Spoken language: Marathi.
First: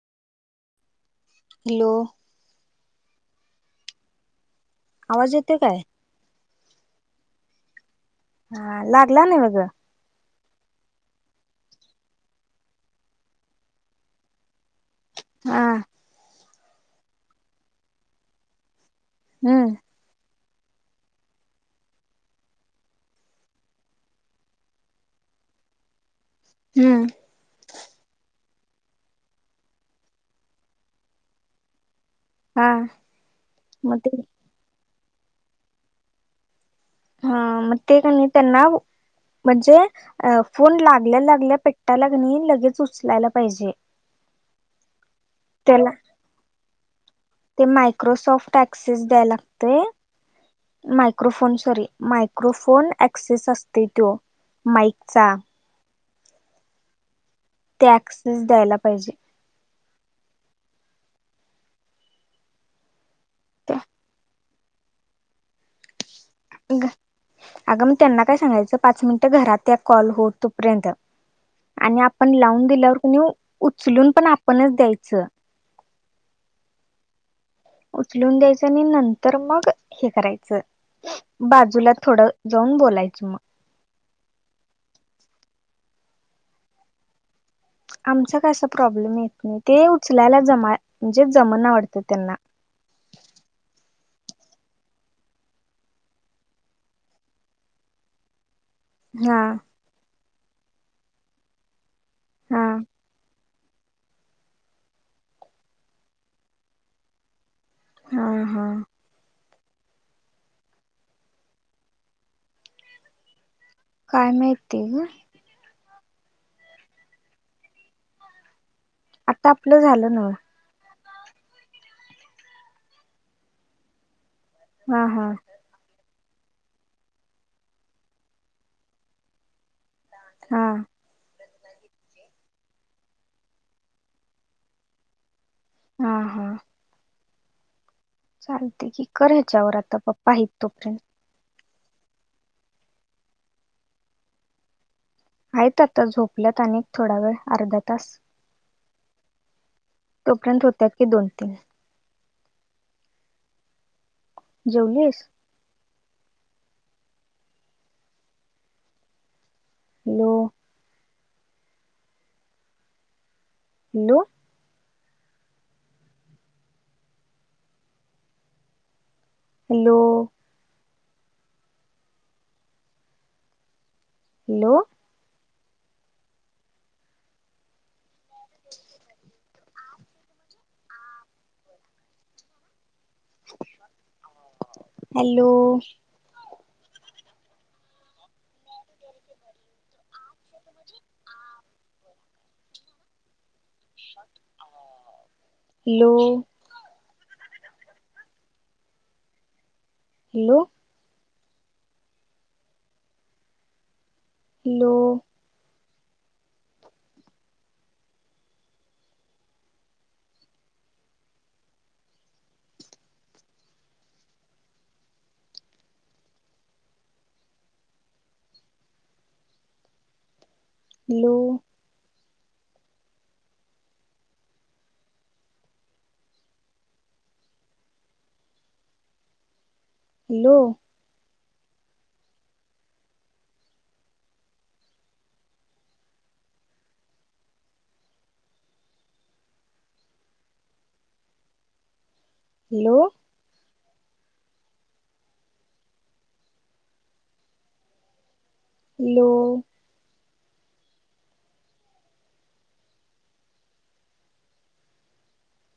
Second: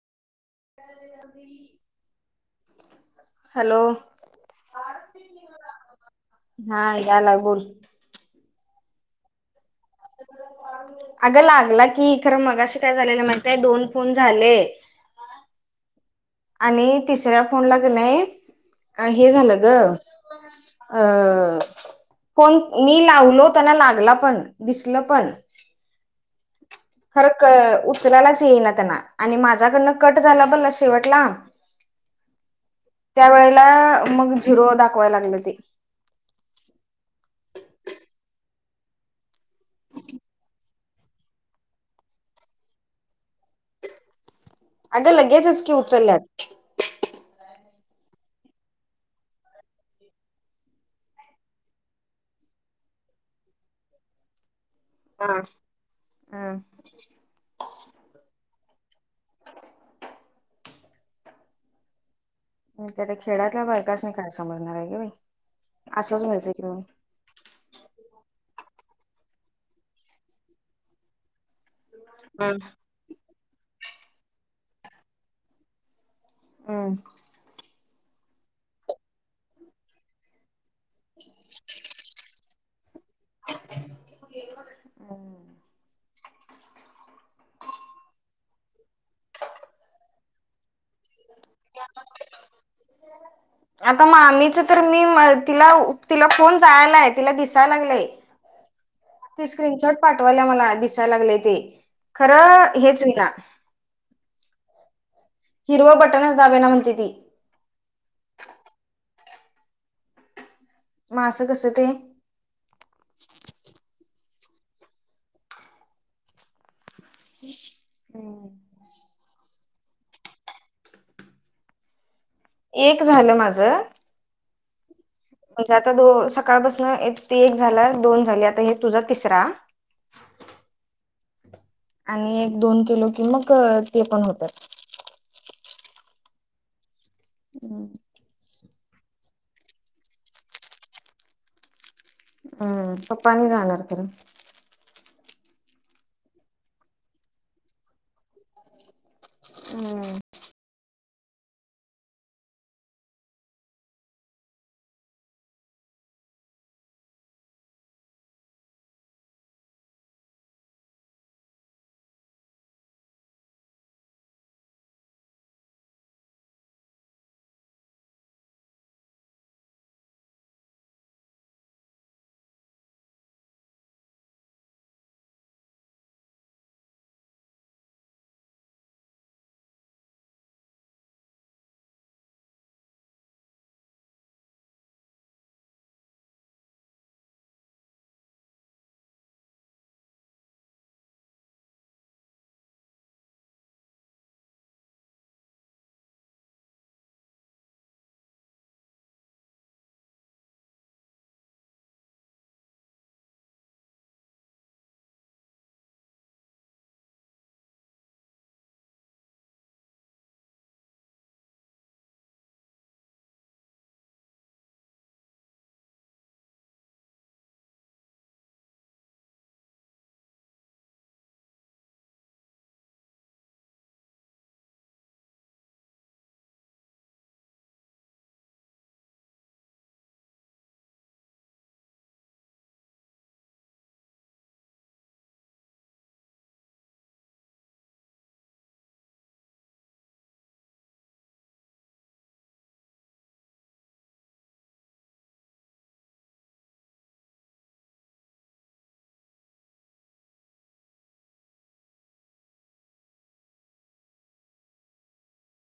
ह [inaudible] अभ हॅलो, हॅलो, आवाज येतेय काय. हा याला बोल. हा, लागला ना वगं. अगं लागला की, खरं मगशी काय झालेल माहिते दोन फोन झाले. हा, आणि तिसऱ्या फोन ला क नाही अ हे झालं ग. हम्म अ, कोण मी लावलो त्यांना लागला पण दिसल पण हम्म, खरं क उचलायलाच येईना त्यांना आणि माझ्याकडनं कट झाला पण शेवटला. [inaudible] त्या वेळेला मग झिरो दाखवायला लागलं ते. हा म ते क नाय त्यांना. म्हणजे अ फोन लागल्या लागल्या पेट्टयला क नाही लगेच उचलायला पाहिजे. अगं लगेचच की, त्याला उचलल्यात. ते मायक्रोसॉफ्ट ऍक्सेस द्यायला लागते. मायक्रोफोन सॉरी मायक्रोफोन ऍक्सेस असते तो माईक. हा हा, ते एक्सेस द्यायला पाहिजे. हम, त्या त्या खेडातला बायकास्नी काय समजणार आहे ग बाई असंच मजे. अगं मग त्यांना काय सांगायचं पाच मिनिटं घरात या कॉल होत तोपर्यंत. आणि आपण हा लावून दिल्यावर कुणी उचलून पण आपणच द्यायचं. हम्म. उचलून द्यायचं आणि नंतर मग हे करायचं बाजूला थोडं जाऊन बोलायच मग. हम् [inaudible] आमचा कसा प्रॉब्लेम येत नाही ते उचलायला जमा म्हणजे जमणा आवडत त्यांना. [inaudible] आता मामीच तर मी तिला, तिला कोण जायलाय तिला दिसायला लागलंय हा ते स्क्रीनशॉट पाठवायल्या मला दिसायला लागले ते हा खरं हेच होउ ना. हिरव बटनच दाबेना म्हणती ती. हा हा. मा अस कस ते? काय माहिती ग. हम्म. ते आपलं झालं नव्ह. एक झालं माझं. हा हा. म्हणजे आता दो सकाळपासून एक झाला, दोन झाली आता हे तुझा तिसरा. हा. आणि एक, दोन केलो कि मग ते पण होतात. हा हा. हम् [unintelligible] चालते की कर याच्यावर आता पप्पा आहेत तोपर्यंत. हम्म, पप्पा नाही जाणार परत? आहेत आता झोपल्यात अनेक थोडा वेळ अर्धा तास. हम्म. तोंपर्यंत होत्या की दोन, तीन. जेवलीस? Hello. Hello. Hello. Hello. [inaudible] Hello. [inaudible] Hello. Hello. Hello. Hello. Hello. Hello. Hello.